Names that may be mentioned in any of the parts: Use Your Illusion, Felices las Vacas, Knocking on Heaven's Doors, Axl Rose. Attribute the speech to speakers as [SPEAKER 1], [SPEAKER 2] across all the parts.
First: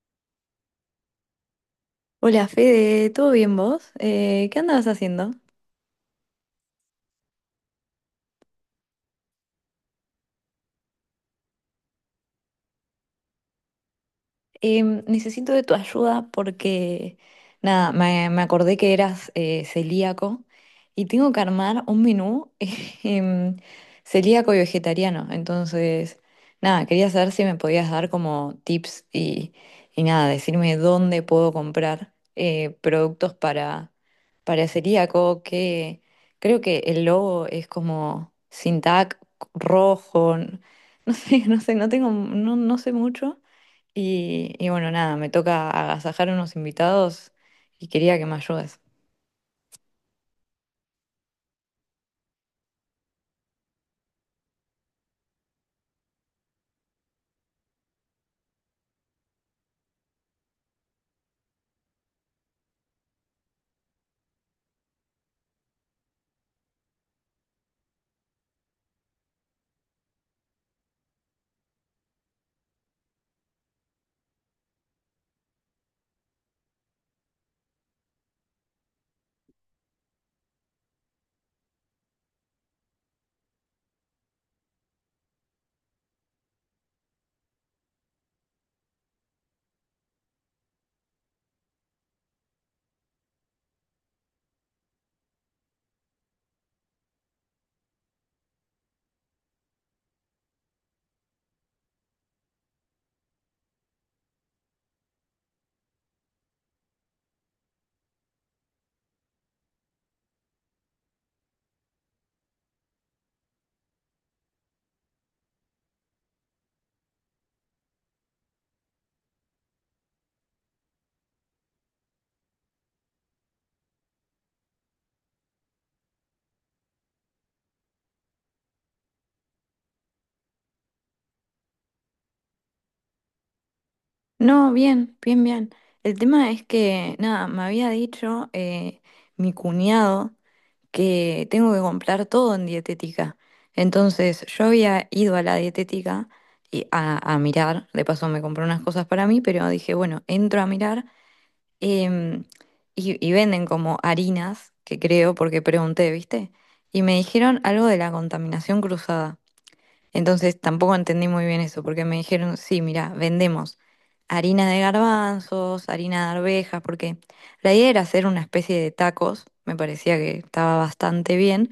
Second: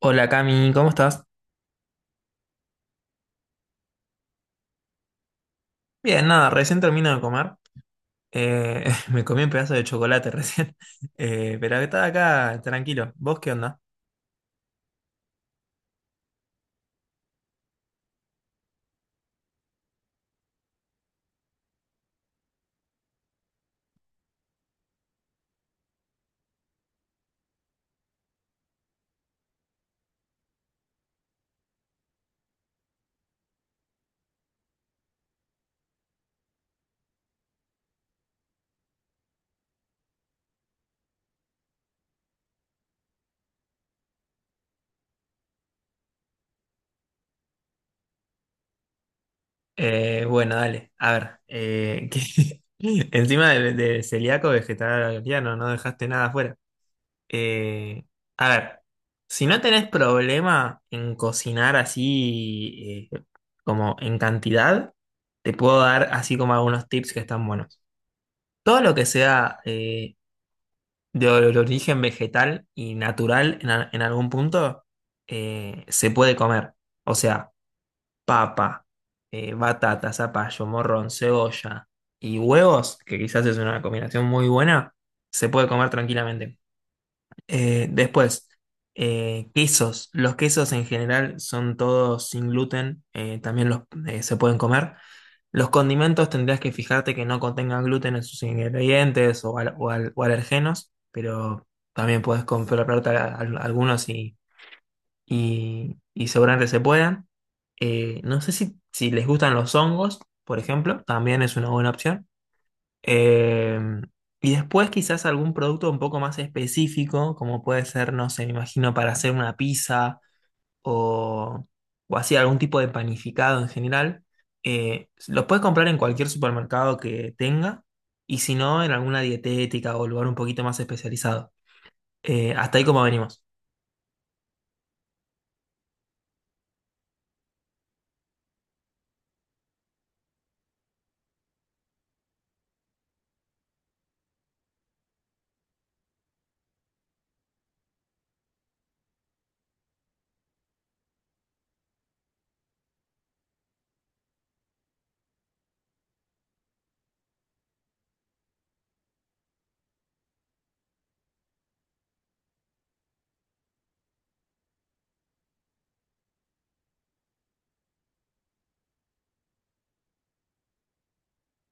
[SPEAKER 1] Hola Cami, ¿cómo estás?
[SPEAKER 2] Hola Fede, ¿todo bien vos? ¿Qué andabas haciendo?
[SPEAKER 1] Bien, nada, recién termino de comer. Eh, me comí un pedazo de chocolate recién. Pero estaba acá tranquilo. ¿Vos qué onda?
[SPEAKER 2] Necesito de tu ayuda porque, nada, me acordé que eras celíaco y tengo que armar un menú em, celíaco y vegetariano. Entonces, nada, quería saber si me podías dar como tips y nada, decirme dónde puedo comprar productos para celíaco, que creo que el logo es como sin tag rojo, no sé, no sé, no tengo, no, no sé mucho. Y bueno, nada, me toca agasajar a unos invitados y quería que me ayudes.
[SPEAKER 1] Bueno, dale, a ver. ¿Qué- Encima de, celíaco, vegetariano, no dejaste nada afuera. Eh, a ver, si no tenés problema en cocinar así como en cantidad, te puedo dar así como algunos tips que están buenos. Todo lo que sea de origen vegetal y natural en, en algún punto se puede comer. O sea, papa, batata, zapallo, morrón, cebolla y huevos, que quizás es una combinación muy buena, se puede comer tranquilamente. Eh, después, quesos. Los quesos en general son todos sin gluten, también los se pueden comer. Los condimentos tendrías que fijarte que no contengan gluten en sus ingredientes o, o alergenos, pero también puedes comprarte algunos y, y seguramente se puedan. No sé si, si les gustan los hongos, por ejemplo, también es una buena opción. Em, y después quizás algún producto un poco más específico, como puede ser, no sé, me imagino para hacer una pizza o, o así algún tipo de panificado en general. Los puedes comprar en cualquier supermercado que tenga y si no, en alguna dietética o lugar un poquito más especializado. Hasta ahí como venimos.
[SPEAKER 2] No, bien, bien, bien. El tema es que, nada, me había dicho mi cuñado que tengo que comprar todo en dietética. Entonces, yo había ido a la dietética y a mirar, de paso me compré unas cosas para mí, pero dije, bueno, entro a mirar, em, y venden como harinas, que creo, porque pregunté, ¿viste? Y me dijeron algo de la contaminación cruzada. Entonces tampoco entendí muy bien eso, porque me dijeron, sí, mira, vendemos harina de garbanzos, harina de arvejas, porque la idea era hacer una especie de tacos, me parecía que estaba bastante bien,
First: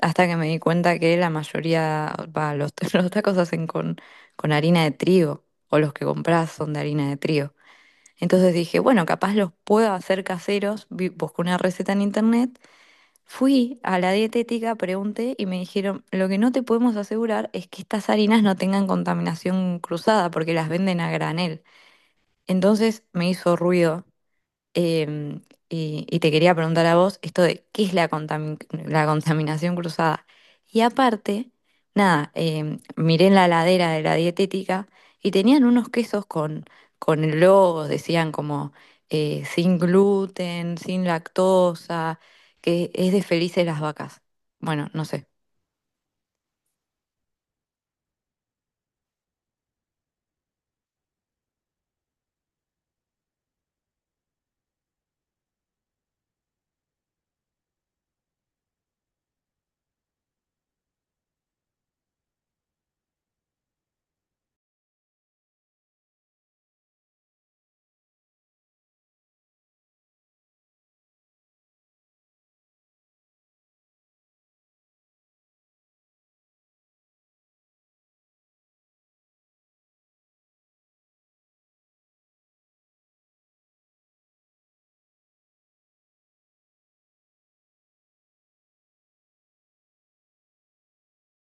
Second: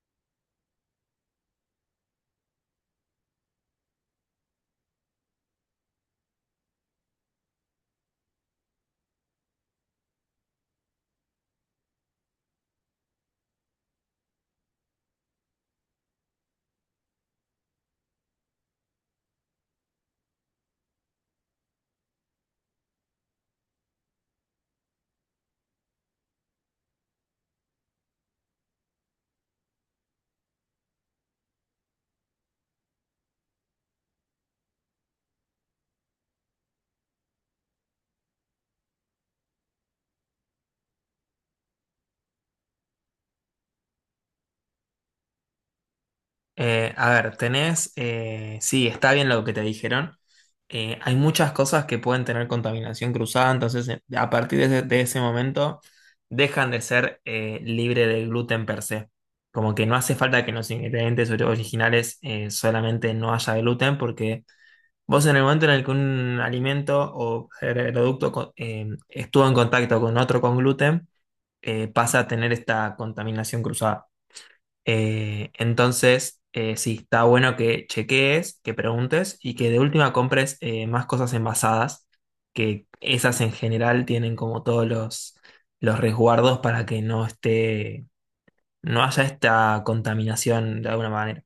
[SPEAKER 2] hasta que me di cuenta que la mayoría, va, los, los tacos se hacen con harina de trigo, o los que compras son de harina de trigo. Entonces dije, bueno, capaz los puedo hacer caseros, busqué una receta en internet. Fui a la dietética, pregunté y me dijeron, lo que no te podemos asegurar es que estas harinas no tengan contaminación cruzada porque las venden a granel. Entonces me hizo ruido. Em, y te quería preguntar a vos esto de qué es la la contaminación cruzada. Y aparte, nada, miré en la ladera de la dietética y tenían unos quesos con el logo, decían como sin gluten, sin lactosa, que es de Felices las Vacas. Bueno, no sé.
[SPEAKER 1] Sí, está bien lo que te dijeron. Hay muchas cosas que pueden tener contaminación cruzada, entonces a partir de ese, momento dejan de ser libre de gluten per se. Como que no hace falta que en los ingredientes originales solamente no haya gluten, porque vos en el momento en el que un alimento o producto estuvo en contacto con otro con gluten, pasa a tener esta contaminación cruzada. Sí, está bueno que chequees, que preguntes y que de última compres más cosas envasadas, que esas en general tienen como todos los resguardos para que no esté, no haya esta contaminación de alguna manera.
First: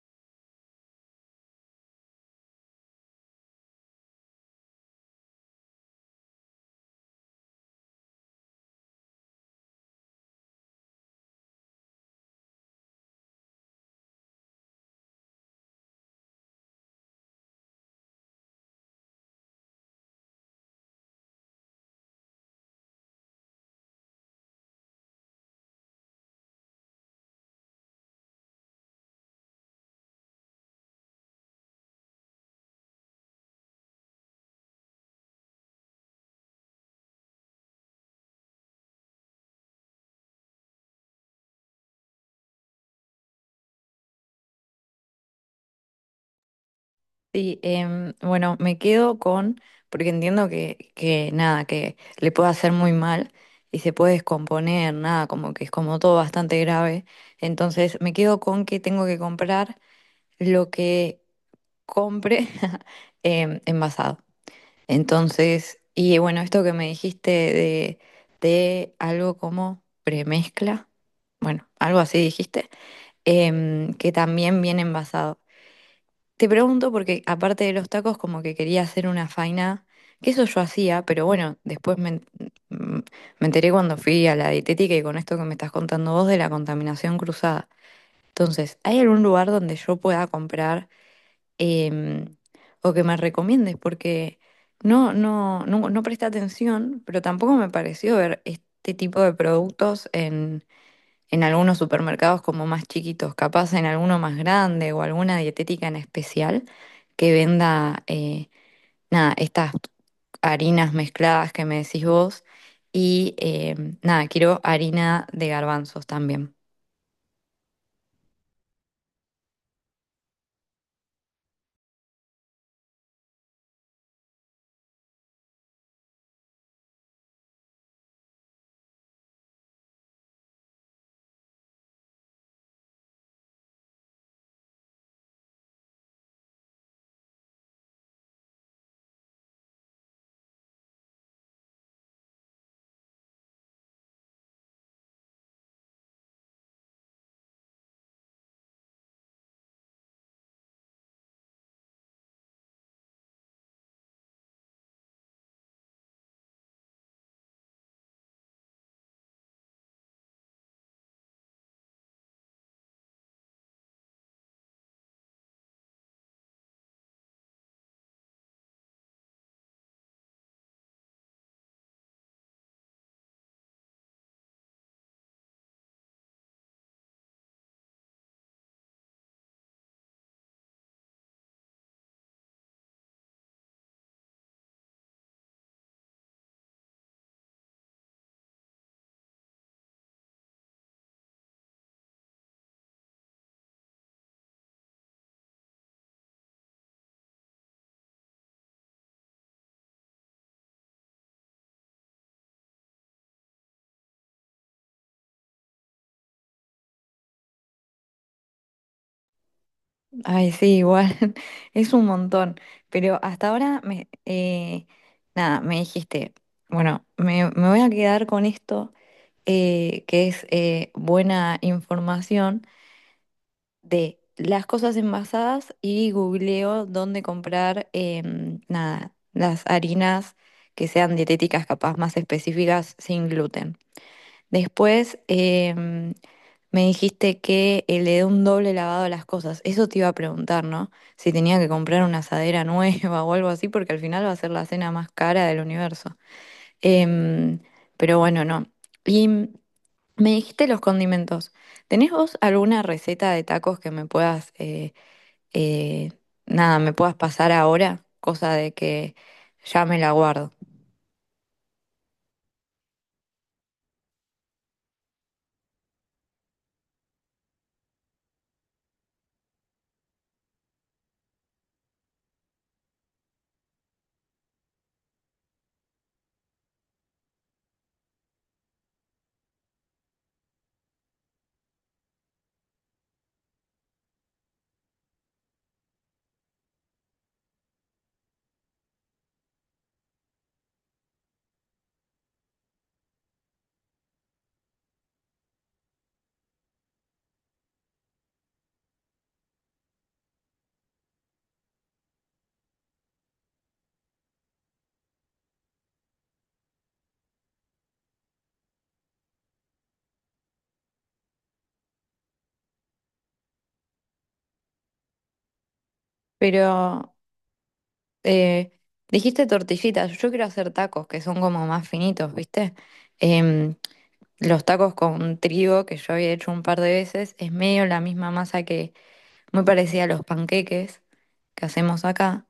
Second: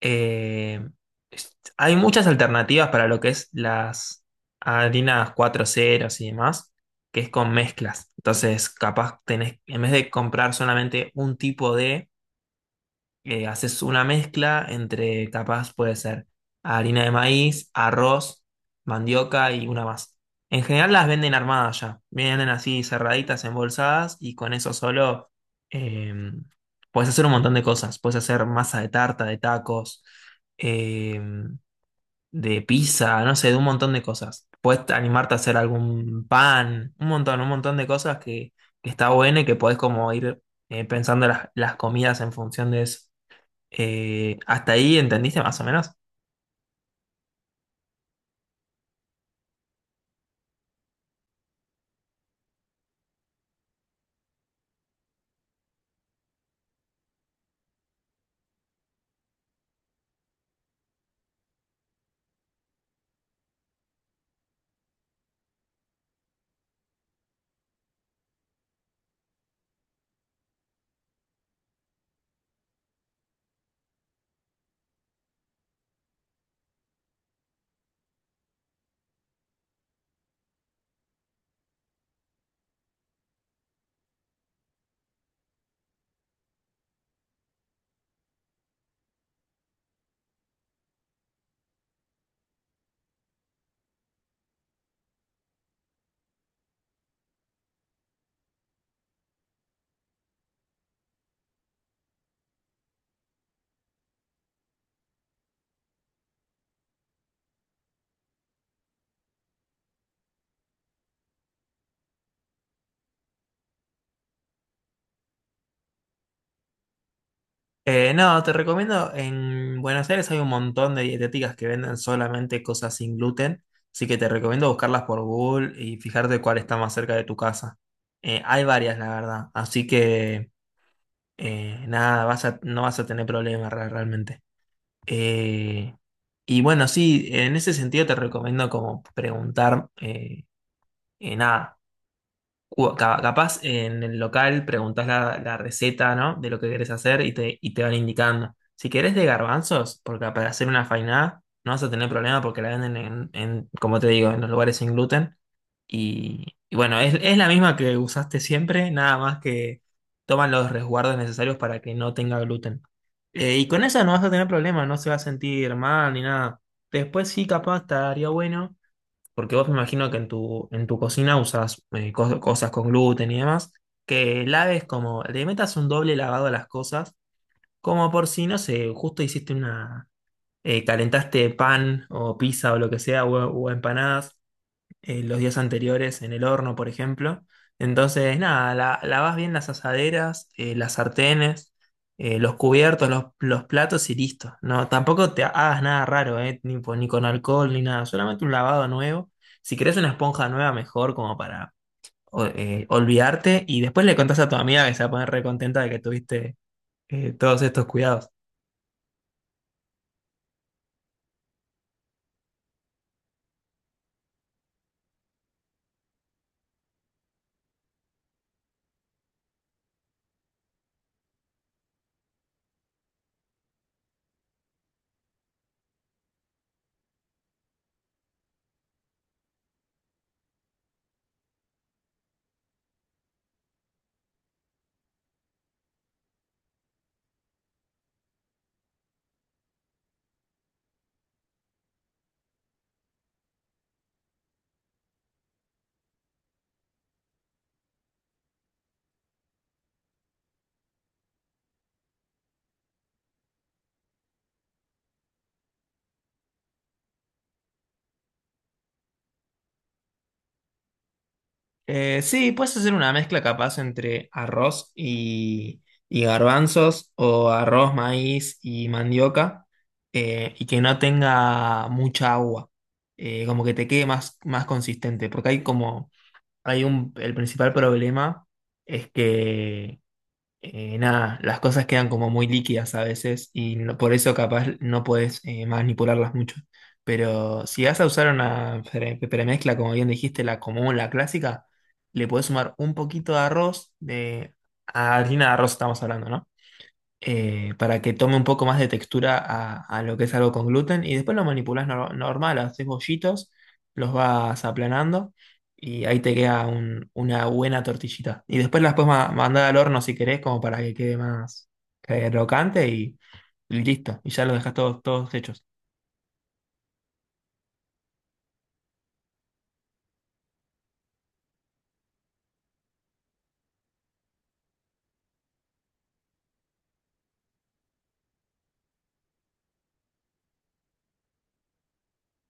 [SPEAKER 1] Eh, Hay muchas alternativas para lo que es las harinas cuatro ceros y demás, que es con mezclas. Entonces, capaz tenés, en vez de comprar solamente un tipo de haces una mezcla entre, capaz puede ser harina de maíz, arroz, mandioca y una más. En general las venden armadas ya, vienen así cerraditas, embolsadas y con eso solo eh, puedes hacer un montón de cosas. Puedes hacer masa de tarta, de tacos, eh, de pizza, no sé, de un montón de cosas. Puedes animarte a hacer algún pan, un montón de cosas que está bueno y que podés como ir pensando las comidas en función de eso. ¿Hasta ahí entendiste más o menos?
[SPEAKER 2] Sí, bueno, me quedo con, porque entiendo que nada, que le puede hacer muy mal y se puede descomponer, nada, como que es como todo bastante grave. Entonces me quedo con que tengo que comprar lo que compre envasado. Entonces, y bueno, esto que me dijiste de algo como premezcla, bueno, algo así dijiste, que también viene envasado. Te pregunto porque aparte de los tacos como que quería hacer una faina, que eso yo hacía, pero bueno, después mm, me enteré cuando fui a la dietética y con esto que me estás contando vos de la contaminación cruzada. Entonces, ¿hay algún lugar donde yo pueda comprar, em, o que me recomiendes? Porque no, no, no, no presté atención, pero tampoco me pareció ver este tipo de productos en algunos supermercados como más chiquitos, capaz en alguno más grande o alguna dietética en especial que venda, nada, estas harinas mezcladas que me decís vos. Y nada, quiero harina de garbanzos también.
[SPEAKER 1] No, te recomiendo, en Buenos Aires hay un montón de dietéticas que venden solamente cosas sin gluten, así que te recomiendo buscarlas por Google y fijarte cuál está más cerca de tu casa. Hay varias, la verdad, así que nada, no vas a tener problemas realmente. Eh, y bueno, sí, en ese sentido te recomiendo como preguntar, nada, capaz en el local preguntás la, la receta, ¿no? De lo que querés hacer y te van indicando. Si querés de garbanzos, porque para hacer una fainá no vas a tener problema porque la venden en, como te digo, en los lugares sin gluten. Y bueno, es la misma que usaste siempre, nada más que toman los resguardos necesarios para que no tenga gluten. Y con eso no vas a tener problema, no se va a sentir mal ni nada. Después sí, capaz estaría bueno porque vos me imagino que en tu cocina usas cosas con gluten y demás, que laves como, le metas un doble lavado a las cosas, como por si, no sé, justo hiciste una, calentaste pan o pizza o lo que sea, o empanadas, los días anteriores en el horno, por ejemplo. Entonces, nada, lavas bien las asaderas, las sartenes, los cubiertos, los platos y listo. No, tampoco te hagas nada raro, ni, ni con alcohol ni nada, solamente un lavado nuevo. Si querés una esponja nueva, mejor como para olvidarte y después le contás a tu amiga que se va a poner recontenta de que tuviste todos estos cuidados.
[SPEAKER 2] Ay, sí, igual, es un montón. Pero hasta ahora, me, nada, me dijiste, bueno, me voy a quedar con esto, que es buena información. De las cosas envasadas y googleo dónde comprar, nada, las harinas que sean dietéticas, capaz más específicas, sin gluten. Después me dijiste que le dé un doble lavado a las cosas. Eso te iba a preguntar, ¿no? Si tenía que comprar una asadera nueva o algo así, porque al final va a ser la cena más cara del universo. Em, pero bueno, no. Y me dijiste los condimentos. ¿Tenés vos alguna receta de tacos que me puedas, eh, nada, me puedas pasar ahora? Cosa de que ya me la guardo.
[SPEAKER 1] Sí, puedes hacer una mezcla capaz entre arroz y garbanzos o arroz, maíz y mandioca y que no tenga mucha agua. Como que te quede más, más consistente, porque hay como, hay un, el principal problema es que nada, las cosas quedan como muy líquidas a veces y por eso capaz no puedes manipularlas mucho. Pero si vas a usar una premezcla, como bien dijiste, la común, la clásica, le puedes sumar un poquito de arroz, de harina de arroz estamos hablando, ¿no? Para que tome un poco más de textura a lo que es algo con gluten. Y después lo manipulas normal, haces bollitos, los vas aplanando y ahí te queda una buena tortillita. Y después las puedes mandar al horno si querés, como para que quede más crocante y listo. Y ya lo dejas todos, todos hechos.
[SPEAKER 2] Pero eh, dijiste tortillitas. Yo quiero hacer tacos que son como más finitos, ¿viste? Em, los tacos con trigo, que yo había hecho un par de veces, es medio la misma masa que, muy parecida a los panqueques que hacemos acá.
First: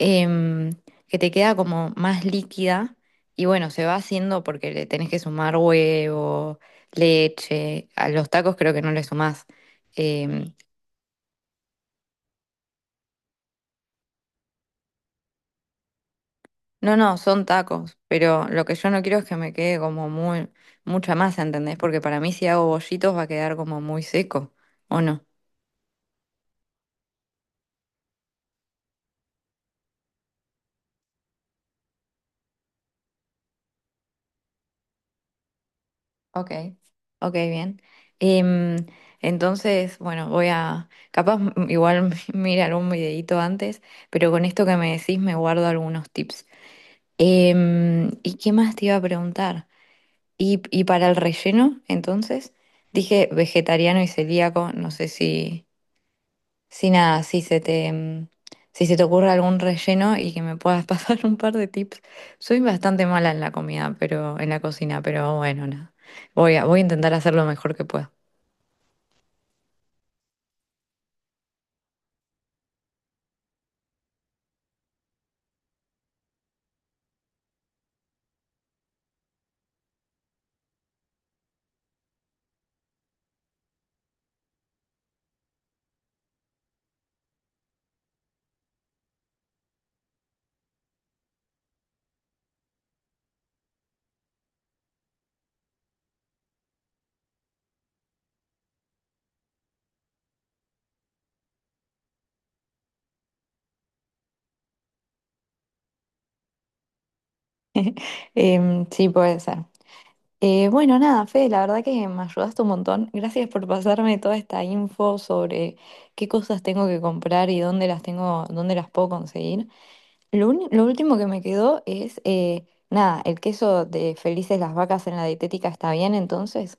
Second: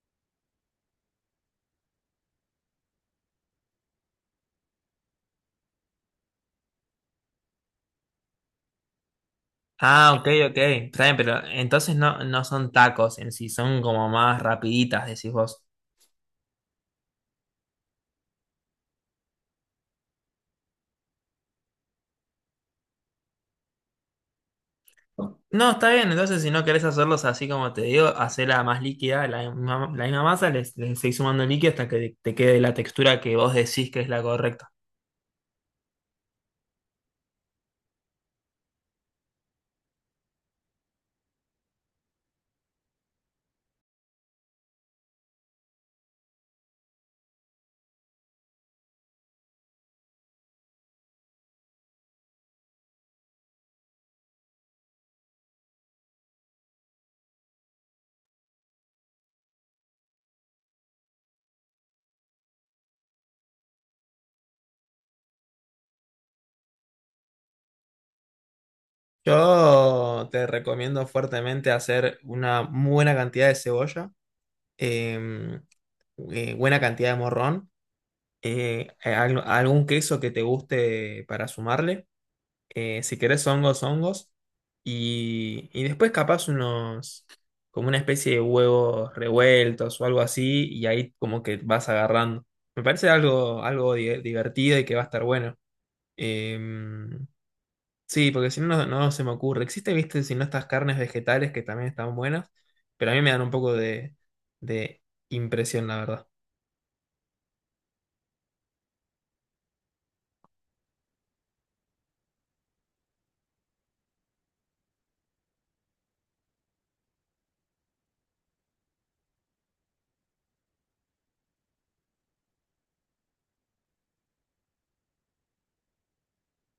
[SPEAKER 2] em, que te queda como más líquida y bueno, se va haciendo porque le tenés que sumar huevo, leche, a los tacos creo que no le sumás.
[SPEAKER 1] Ah, ok,
[SPEAKER 2] em,
[SPEAKER 1] ok. Está bien, pero entonces no, no son tacos en sí, son como más rapiditas, decís vos.
[SPEAKER 2] no, no, son tacos, pero lo que yo no quiero es que me quede como muy, mucha masa, ¿entendés? Porque para mí si hago bollitos va a quedar como muy seco, ¿o no?
[SPEAKER 1] No, está bien, entonces si no querés hacerlos así como te digo, hacela más líquida, la misma masa, les seguís sumando líquido hasta que te quede la textura que vos decís que es la correcta.
[SPEAKER 2] Ok, ok, bien. Em, entonces, bueno, voy a, capaz igual mira algún videito antes, pero con esto que me decís me guardo algunos tips. ¿Y qué más te iba a preguntar? Y para el relleno, entonces? Dije vegetariano y celíaco, no sé si, si nada, si se te, si se te ocurre algún relleno y que me puedas pasar un par de tips. Soy bastante mala en la comida, pero en la cocina, pero bueno, nada. Voy a, voy a intentar hacer lo mejor que pueda.
[SPEAKER 1] Yo te recomiendo fuertemente hacer una muy buena cantidad de cebolla, em, buena cantidad de morrón, algún queso que te guste para sumarle. Si querés hongos, hongos, y después capaz unos, como una especie de huevos revueltos o algo así, y ahí como que vas agarrando. Me parece algo, algo divertido y que va a estar bueno. Em, sí, porque si no, no se me ocurre. Existe, viste, si no, estas carnes vegetales que también están buenas, pero a mí me dan un poco de impresión, la verdad.
[SPEAKER 2] Sí, puede ser. Bueno, nada, Fede, la verdad que me ayudaste un montón. Gracias por pasarme toda esta info sobre qué cosas tengo que comprar y dónde las tengo, dónde las puedo conseguir. Lo, lo último que me quedó es, nada, el queso de Felices las Vacas en la dietética está bien, entonces.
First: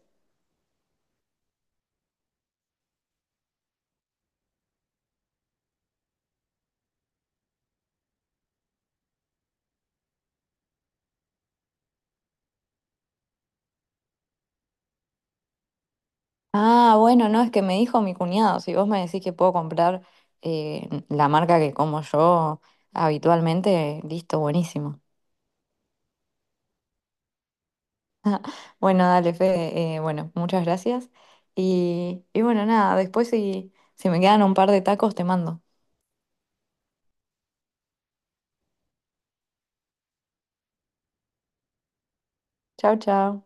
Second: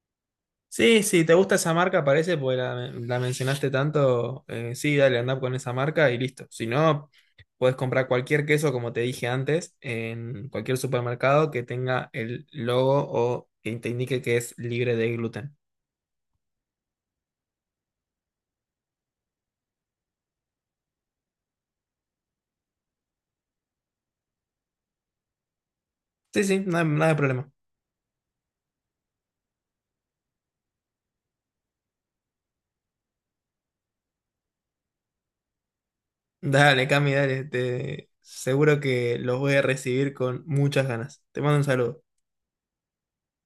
[SPEAKER 1] Sí, sí, te gusta esa marca, parece, porque la mencionaste tanto. Sí, dale, andá con esa marca y listo. Si no, puedes comprar cualquier queso, como te dije antes, en cualquier supermercado que tenga el logo o que te indique que es libre de gluten.
[SPEAKER 2] Ah, bueno, no, es que me dijo mi cuñado, si vos me decís que puedo comprar la marca que como yo habitualmente, listo, buenísimo.
[SPEAKER 1] Sí, sí, nada, nada de problema.
[SPEAKER 2] Bueno, dale, Fede. Bueno, muchas gracias. Y bueno, nada, después si, si me quedan un par de tacos, te mando.
[SPEAKER 1] Dale, Cami, dale. Te, seguro que los voy a recibir con muchas ganas. Te mando un saludo.
[SPEAKER 2] Chao, chao.